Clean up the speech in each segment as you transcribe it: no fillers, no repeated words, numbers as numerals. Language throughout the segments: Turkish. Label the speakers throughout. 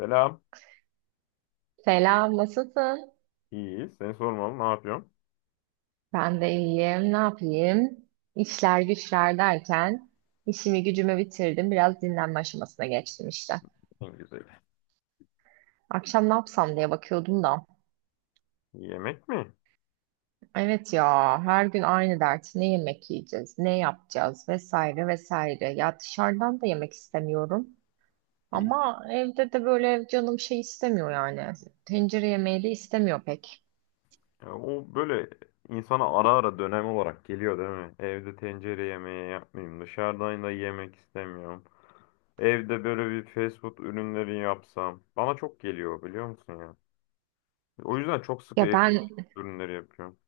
Speaker 1: Selam.
Speaker 2: Selam, nasılsın?
Speaker 1: İyi. Seni sormalı. Ne yapıyorsun?
Speaker 2: Ben de iyiyim, ne yapayım? İşler güçler derken işimi gücümü bitirdim. Biraz dinlenme aşamasına geçtim işte.
Speaker 1: En güzeli.
Speaker 2: Akşam ne yapsam diye bakıyordum da.
Speaker 1: Yemek mi?
Speaker 2: Evet ya, her gün aynı dert. Ne yemek yiyeceğiz, ne yapacağız vesaire vesaire. Ya dışarıdan da yemek istemiyorum.
Speaker 1: İyi.
Speaker 2: Ama evde de böyle canım şey istemiyor yani. Tencere yemeği de istemiyor pek.
Speaker 1: Ya o böyle insana ara ara dönem olarak geliyor değil mi? Evde tencere yemeği yapmayayım. Dışarıdan da yemek istemiyorum. Evde böyle bir fast food ürünleri yapsam. Bana çok geliyor biliyor musun ya? O yüzden çok sık
Speaker 2: Ya
Speaker 1: evde fast
Speaker 2: ben
Speaker 1: food ürünleri yapıyorum.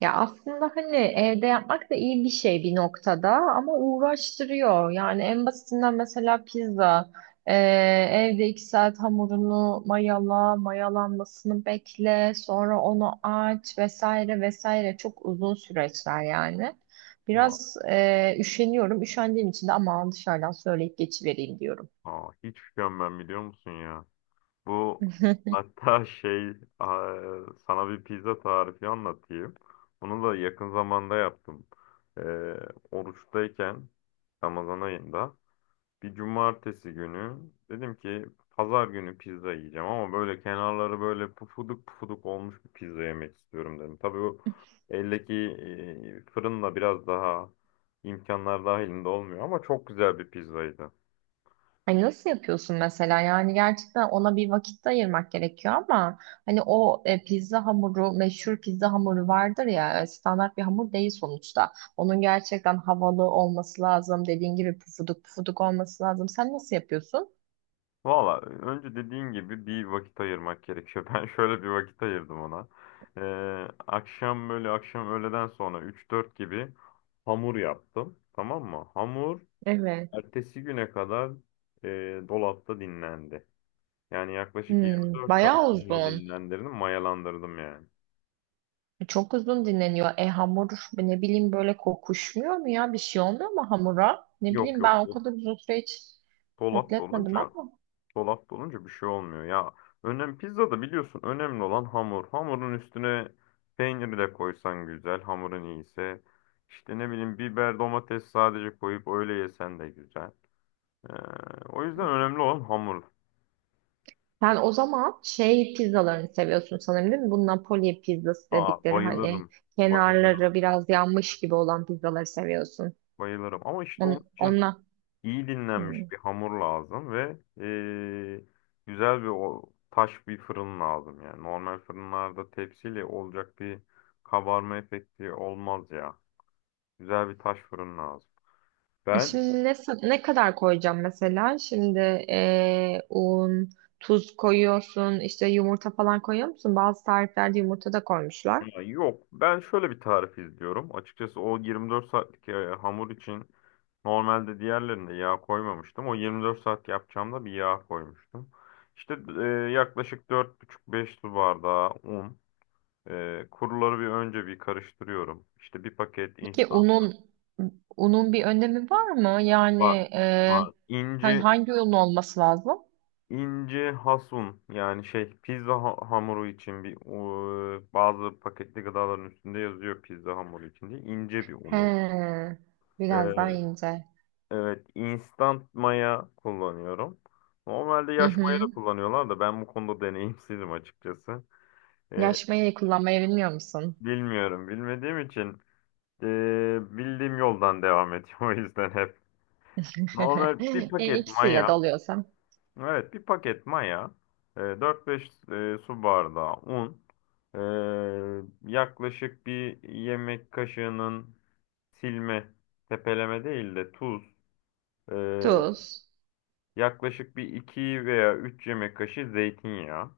Speaker 2: Ya aslında hani evde yapmak da iyi bir şey bir noktada ama uğraştırıyor. Yani en basitinden mesela pizza. Ee, Evde iki saat hamurunu mayala, mayalanmasını bekle, sonra onu aç vesaire vesaire çok uzun süreçler yani.
Speaker 1: Aa,
Speaker 2: Biraz üşeniyorum. Üşendiğim için de aman dışarıdan söyleyip geçivereyim diyorum.
Speaker 1: aa, hiç üşenmem biliyor musun ya? Bu hatta aa, sana bir pizza tarifi anlatayım. Bunu da yakın zamanda yaptım. e, Oruçtayken Ramazan ayında bir cumartesi günü dedim ki pazar günü pizza yiyeceğim, ama böyle kenarları böyle pufuduk pufuduk olmuş bir pizza yemek istiyorum dedim. Tabii o eldeki fırınla biraz daha imkanlar dahilinde olmuyor ama çok güzel bir pizzaydı.
Speaker 2: Hani nasıl yapıyorsun mesela? Yani gerçekten ona bir vakit de ayırmak gerekiyor ama hani o pizza hamuru, meşhur pizza hamuru vardır ya, standart bir hamur değil sonuçta. Onun gerçekten havalı olması lazım. Dediğin gibi pufuduk pufuduk olması lazım. Sen nasıl yapıyorsun?
Speaker 1: Valla önce dediğin gibi bir vakit ayırmak gerekiyor. Ben şöyle bir vakit ayırdım ona. E, akşam, öğleden sonra 3-4 gibi hamur yaptım. Tamam mı?
Speaker 2: Evet.
Speaker 1: Ertesi güne kadar e, dolapta dinlendi. Yani yaklaşık
Speaker 2: Hmm,
Speaker 1: 24 saat
Speaker 2: bayağı
Speaker 1: sonra
Speaker 2: uzun.
Speaker 1: dinlendirdim, mayalandırdım yani.
Speaker 2: Çok uzun dinleniyor. E hamur ne bileyim böyle kokuşmuyor mu ya? Bir şey olmuyor mu hamura? Ne
Speaker 1: Yok
Speaker 2: bileyim
Speaker 1: yok,
Speaker 2: ben o
Speaker 1: do-
Speaker 2: kadar uzun süre hiç
Speaker 1: Dolap
Speaker 2: bekletmedim
Speaker 1: dolunca,
Speaker 2: ama.
Speaker 1: dolap dolunca bir şey olmuyor. Ya, pizzada biliyorsun önemli olan hamur. Hamurun üstüne peyniri de koysan güzel, hamurun iyiyse. İşte ne bileyim biber, domates sadece koyup öyle yesen de güzel. Ee, O yüzden önemli olan hamur.
Speaker 2: Sen o zaman şey pizzalarını seviyorsun sanırım, değil mi? Bu Napoli pizzası
Speaker 1: Aa,
Speaker 2: dedikleri hani
Speaker 1: bayılırım, bayılırım,
Speaker 2: kenarları biraz yanmış gibi olan pizzaları seviyorsun.
Speaker 1: bayılırım. Ama işte
Speaker 2: On,
Speaker 1: onun için
Speaker 2: onunla.
Speaker 1: iyi dinlenmiş
Speaker 2: Hmm.
Speaker 1: bir hamur lazım ve güzel bir taş bir fırın lazım yani. Normal fırınlarda tepsiyle olacak bir kabarma efekti olmaz ya. Güzel bir taş fırın lazım.
Speaker 2: E
Speaker 1: Ben
Speaker 2: şimdi ne, ne kadar koyacağım mesela? Şimdi un, tuz koyuyorsun, işte yumurta falan koyuyor musun? Bazı tariflerde yumurta da koymuşlar.
Speaker 1: ya yok ben şöyle bir tarif izliyorum. Açıkçası o 24 saatlik hamur için normalde diğerlerinde yağ koymamıştım. O 24 saat yapacağımda bir yağ koymuştum. İşte e, Yaklaşık buçuk beş su bardağı un. Kuruları bir önce bir karıştırıyorum. İşte bir paket
Speaker 2: Peki
Speaker 1: instant
Speaker 2: unun bir önemi var mı? Yani
Speaker 1: var.
Speaker 2: e,
Speaker 1: Var.
Speaker 2: hani
Speaker 1: İnce
Speaker 2: hangi un olması lazım?
Speaker 1: ince hasun yani pizza hamuru için bazı paketli gıdaların üstünde yazıyor pizza hamuru için diye ince bir
Speaker 2: He,
Speaker 1: un oluyor. Ee,
Speaker 2: biraz daha ince.
Speaker 1: evet, instant maya kullanıyorum. Normalde
Speaker 2: Hı
Speaker 1: yaş maya da
Speaker 2: hı.
Speaker 1: kullanıyorlar da ben bu konuda deneyimsizim açıkçası. Ee,
Speaker 2: Yaşmayı kullanmayı bilmiyor musun?
Speaker 1: Bilmiyorum, bilmediğim için ee, bildiğim yoldan devam ediyorum o yüzden hep. Normal bir
Speaker 2: E,
Speaker 1: paket
Speaker 2: ikisiyle de
Speaker 1: maya.
Speaker 2: oluyorsa.
Speaker 1: Evet, bir paket maya. 4-5 su bardağı un. Yaklaşık bir yemek kaşığının silme, tepeleme değil de tuz. e,
Speaker 2: Tuz.
Speaker 1: Yaklaşık bir 2 veya 3 yemek kaşığı zeytinyağı.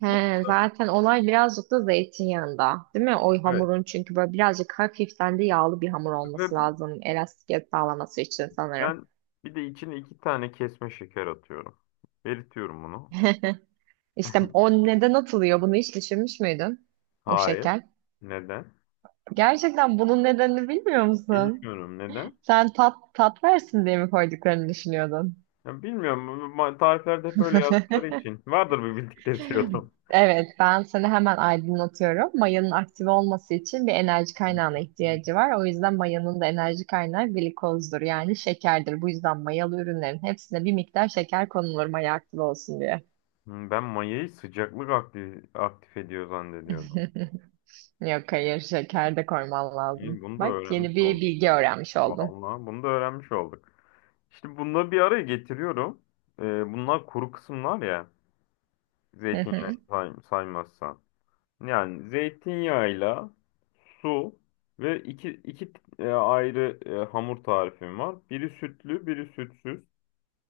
Speaker 2: He,
Speaker 1: Bu kadar.
Speaker 2: zaten olay birazcık da zeytinyağında, değil mi? O
Speaker 1: Evet.
Speaker 2: hamurun çünkü böyle birazcık hafiften de yağlı bir hamur
Speaker 1: Ve
Speaker 2: olması lazım. Elastikiyet sağlaması için sanırım.
Speaker 1: ben bir de içine 2 tane kesme şeker atıyorum. Eritiyorum bunu.
Speaker 2: İşte o neden atılıyor? Bunu hiç düşünmüş müydün? O
Speaker 1: Hayır.
Speaker 2: şeker.
Speaker 1: Neden?
Speaker 2: Gerçekten bunun nedenini bilmiyor musun?
Speaker 1: Bilmiyorum neden.
Speaker 2: Sen tat versin diye mi koyduklarını düşünüyordun?
Speaker 1: Ya bilmiyorum. Bu tariflerde hep öyle yazdıkları için. Vardır bir bildikleri diyordum.
Speaker 2: Evet, ben seni hemen aydınlatıyorum. Mayanın aktif olması için bir enerji kaynağına ihtiyacı var. O yüzden mayanın da enerji kaynağı glikozdur, yani şekerdir. Bu yüzden mayalı ürünlerin hepsine bir miktar şeker konulur maya aktif olsun diye.
Speaker 1: Hmm. Ben mayayı sıcaklık aktif ediyor zannediyordum.
Speaker 2: Yok hayır, şeker de koyman lazım.
Speaker 1: İyi, bunu da
Speaker 2: Bak yeni
Speaker 1: öğrenmiş
Speaker 2: bir
Speaker 1: olduk.
Speaker 2: bilgi öğrenmiş oldum.
Speaker 1: Vallahi bunu da öğrenmiş olduk. İşte bunları bir araya getiriyorum. Ee, Bunlar kuru kısımlar ya. Zeytinyağı saymazsan. Yani zeytinyağıyla su ve iki ayrı hamur tarifim var. Biri sütlü, biri sütsüz.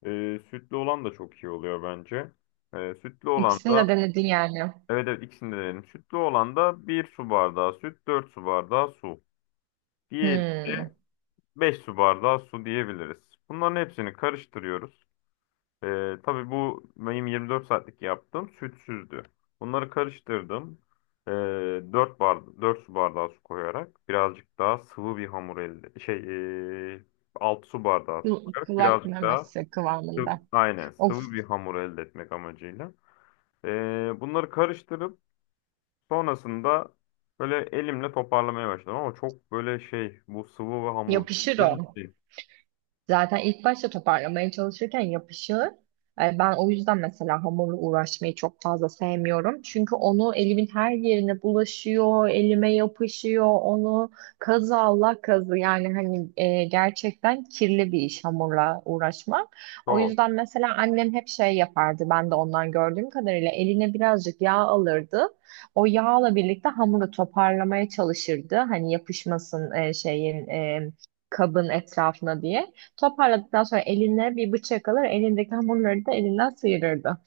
Speaker 1: Sütlü olan da çok iyi oluyor bence. Ee, sütlü olan
Speaker 2: İkisini
Speaker 1: da
Speaker 2: de denedin yani.
Speaker 1: evet, evet, ikisini de denedim. Sütlü olan da bir su bardağı süt, 4 su bardağı su. Diğeri
Speaker 2: Hmm.
Speaker 1: de 5 su bardağı su diyebiliriz. Bunların hepsini karıştırıyoruz. Tabii bu benim 24 saatlik yaptığım sütsüzdü. Bunları karıştırdım. Ee, 4 bardağı, 4 su bardağı su koyarak birazcık daha sıvı bir hamur elde şey ee, 6 su bardağı su
Speaker 2: Kul-
Speaker 1: koyarak
Speaker 2: Kulak
Speaker 1: birazcık daha
Speaker 2: memesi
Speaker 1: Sıv-
Speaker 2: kıvamında.
Speaker 1: Aynen
Speaker 2: Of
Speaker 1: sıvı bir hamur elde etmek amacıyla. Bunları karıştırıp sonrasında böyle elimle toparlamaya başladım, ama çok böyle bu sıvı ve hamur
Speaker 2: yapışır
Speaker 1: bilir
Speaker 2: o.
Speaker 1: misin?
Speaker 2: Zaten ilk başta toparlamaya çalışırken yapışır. E, ben o yüzden mesela hamurla uğraşmayı çok fazla sevmiyorum. Çünkü onu elimin her yerine bulaşıyor, elime yapışıyor, onu kazı Allah kazı. Yani hani gerçekten kirli bir iş hamurla uğraşmak. O
Speaker 1: Çok.
Speaker 2: yüzden mesela annem hep şey yapardı. Ben de ondan gördüğüm kadarıyla eline birazcık yağ alırdı. O yağla birlikte hamuru toparlamaya çalışırdı. Hani yapışmasın kabın etrafına diye. Toparladıktan sonra eline bir bıçak alır, elindeki hamurları da elinden sıyırırdı.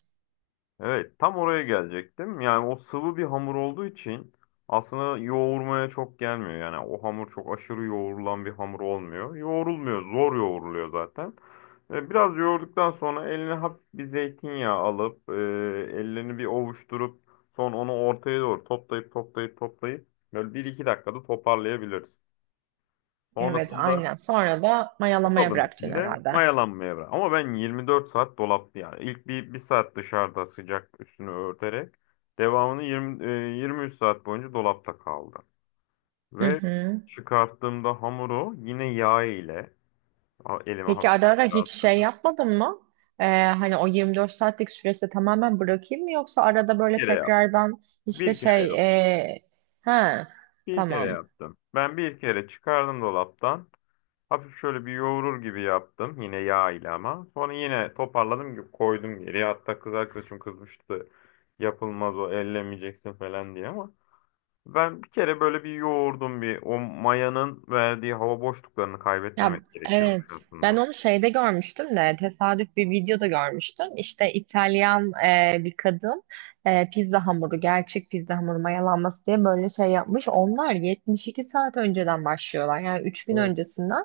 Speaker 1: Evet, tam oraya gelecektim. Yani o sıvı bir hamur olduğu için aslında yoğurmaya çok gelmiyor. Yani o hamur çok aşırı yoğurulan bir hamur olmuyor. Yoğrulmuyor, zor yoğuruluyor zaten. Biraz yoğurduktan sonra eline hafif bir zeytinyağı alıp, ellerini bir ovuşturup, sonra onu ortaya doğru toplayıp toplayıp toplayıp böyle bir iki dakikada toparlayabiliriz.
Speaker 2: Evet,
Speaker 1: Sonrasında
Speaker 2: aynen. Sonra da
Speaker 1: o
Speaker 2: mayalamaya
Speaker 1: kabın
Speaker 2: bırakacaksın
Speaker 1: içinde
Speaker 2: herhalde.
Speaker 1: mayalanmaya bırak. Ama ben 24 saat dolapta yani. İlk bir saat dışarıda sıcak üstünü örterek devamını 23 saat boyunca dolapta kaldı.
Speaker 2: Hı
Speaker 1: Ve
Speaker 2: hı.
Speaker 1: çıkarttığımda hamuru yine yağ ile elime
Speaker 2: Peki
Speaker 1: hafif
Speaker 2: ara ara
Speaker 1: bir yağ
Speaker 2: hiç şey
Speaker 1: sürdüm.
Speaker 2: yapmadın mı? Hani o 24 saatlik süresi tamamen bırakayım mı yoksa arada
Speaker 1: Bir
Speaker 2: böyle
Speaker 1: kere yaptım.
Speaker 2: tekrardan işte
Speaker 1: Bir kere
Speaker 2: şey
Speaker 1: yaptım.
Speaker 2: ha,
Speaker 1: Bir kere
Speaker 2: tamam.
Speaker 1: yaptım. Ben bir kere çıkardım dolaptan. Hafif şöyle bir yoğurur gibi yaptım. Yine yağ ile ama. Sonra yine toparladım, koydum geriye. Hatta kız arkadaşım kızmıştı. Yapılmaz o, ellemeyeceksin falan diye ama. Ben bir kere böyle bir yoğurdum bir. O mayanın verdiği hava boşluklarını
Speaker 2: Ya
Speaker 1: kaybetmemek gerekiyormuş
Speaker 2: evet. Ben
Speaker 1: aslında.
Speaker 2: onu şeyde görmüştüm de tesadüf bir videoda görmüştüm. İşte İtalyan bir kadın pizza hamuru, gerçek pizza hamuru mayalanması diye böyle şey yapmış. Onlar 72 saat önceden başlıyorlar. Yani 3 gün
Speaker 1: O.
Speaker 2: öncesinden.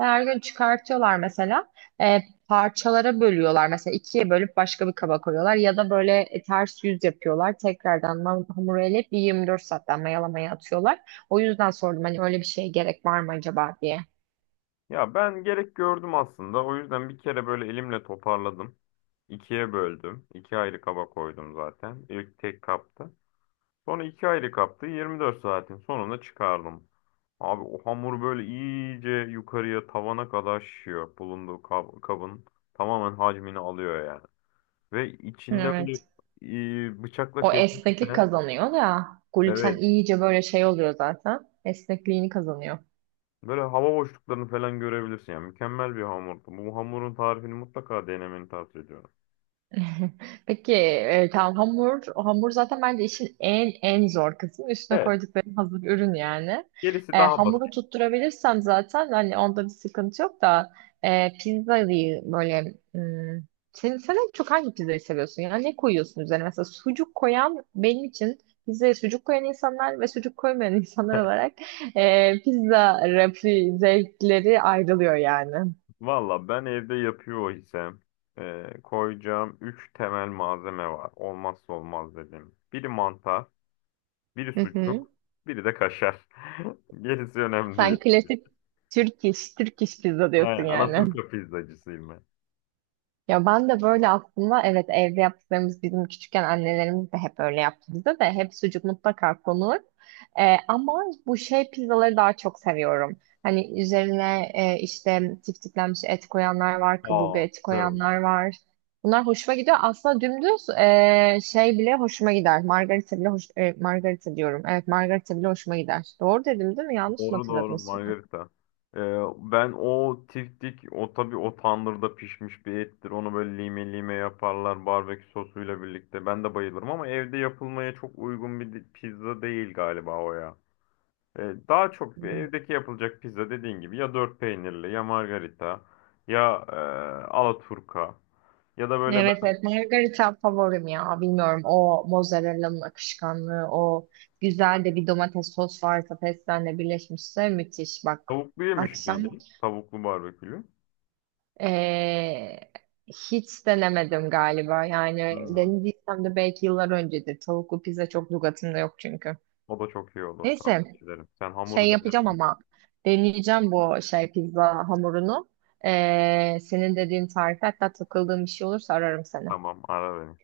Speaker 2: Ve her gün çıkartıyorlar mesela. E, Parçalara bölüyorlar. Mesela ikiye bölüp başka bir kaba koyuyorlar. Ya da böyle ters yüz yapıyorlar. Tekrardan hamuru eleyip bir 24 saatten mayalamaya atıyorlar. O yüzden sordum hani öyle bir şeye gerek var mı acaba diye.
Speaker 1: Ya ben gerek gördüm aslında. O yüzden bir kere böyle elimle toparladım. İkiye böldüm. İki ayrı kaba koydum zaten. İlk tek kapta. Sonra iki aylık yaptı. 24 saatin sonunda çıkardım. Abi o hamur böyle iyice yukarıya tavana kadar şişiyor. Bulunduğu kabın tamamen hacmini alıyor yani. Ve içinde böyle
Speaker 2: Evet.
Speaker 1: bıçakla
Speaker 2: O esneklik
Speaker 1: kesmişsen
Speaker 2: kazanıyor da gluten
Speaker 1: evet
Speaker 2: iyice böyle şey oluyor zaten. Esnekliğini kazanıyor.
Speaker 1: böyle hava boşluklarını falan görebilirsin yani. Mükemmel bir hamurdu. Bu hamurun tarifini mutlaka denemeni tavsiye ediyorum.
Speaker 2: Peki tamam, hamur zaten bence işin en zor kısmı üstüne
Speaker 1: Evet.
Speaker 2: koydukları hazır ürün yani.
Speaker 1: Gerisi
Speaker 2: E,
Speaker 1: daha
Speaker 2: hamuru
Speaker 1: basit.
Speaker 2: tutturabilirsem zaten hani onda bir sıkıntı yok da pizzayı böyle hmm, sen en çok hangi pizzayı seviyorsun, yani ne koyuyorsun üzerine mesela? Sucuk koyan benim için, pizzaya sucuk koyan insanlar ve sucuk koymayan insanlar olarak pizza rafi zevkleri ayrılıyor yani.
Speaker 1: Valla ben evde yapıyor isem koyacağım 3 temel malzeme var. Olmazsa olmaz dedim. Biri mantar, biri sucuk, biri de kaşar. Gerisi önemli
Speaker 2: Sen
Speaker 1: değil.
Speaker 2: klasik Türk iş pizza diyorsun
Speaker 1: Aynen,
Speaker 2: yani.
Speaker 1: Alaturka pizzacısıyım ben.
Speaker 2: Ya ben de böyle aslında, evet, evde yaptıklarımız bizim küçükken annelerimiz de hep öyle yaptı, bize de hep sucuk mutlaka konur. Ama bu şey pizzaları daha çok seviyorum. Hani üzerine işte tiftiklenmiş et koyanlar var, kaburga
Speaker 1: Aa,
Speaker 2: eti
Speaker 1: süper oldu.
Speaker 2: koyanlar var. Bunlar hoşuma gidiyor. Aslında dümdüz şey bile hoşuma gider. Margarita bile hoş, margarita diyorum. Evet, margarita bile hoşuma gider. Doğru dedim değil mi? Yanlış mı
Speaker 1: Doğru,
Speaker 2: hatırladım
Speaker 1: doğru,
Speaker 2: ismini?
Speaker 1: Margarita. E, Ben o tiftik, o tabii o tandırda pişmiş bir ettir. Onu böyle lime lime yaparlar barbekü sosuyla birlikte. Ben de bayılırım ama evde yapılmaya çok uygun bir pizza değil galiba o ya. E, Daha çok bir evdeki yapılacak pizza dediğin gibi ya dört peynirli ya margarita ya alaturka ya da böyle
Speaker 2: Evet
Speaker 1: ben
Speaker 2: evet, margarita favorim ya, bilmiyorum, o mozzarella'nın akışkanlığı, o güzel de bir domates sos varsa pestenle birleşmişse müthiş. Bak
Speaker 1: tavuklu yemiş
Speaker 2: akşam
Speaker 1: miydim? Tavuklu barbekülü.
Speaker 2: eee, hiç denemedim galiba, yani
Speaker 1: Hmm.
Speaker 2: denediysem de belki yıllar öncedir, tavuklu pizza çok lügatımda yok çünkü.
Speaker 1: O da çok iyi olur,
Speaker 2: Neyse,
Speaker 1: tavsiye ederim. Sen hamuru
Speaker 2: şey
Speaker 1: dene
Speaker 2: yapacağım
Speaker 1: ben.
Speaker 2: ama, deneyeceğim bu şey pizza hamurunu. Senin dediğin tarif, hatta takıldığım bir şey olursa ararım seni.
Speaker 1: Tamam, ara beni.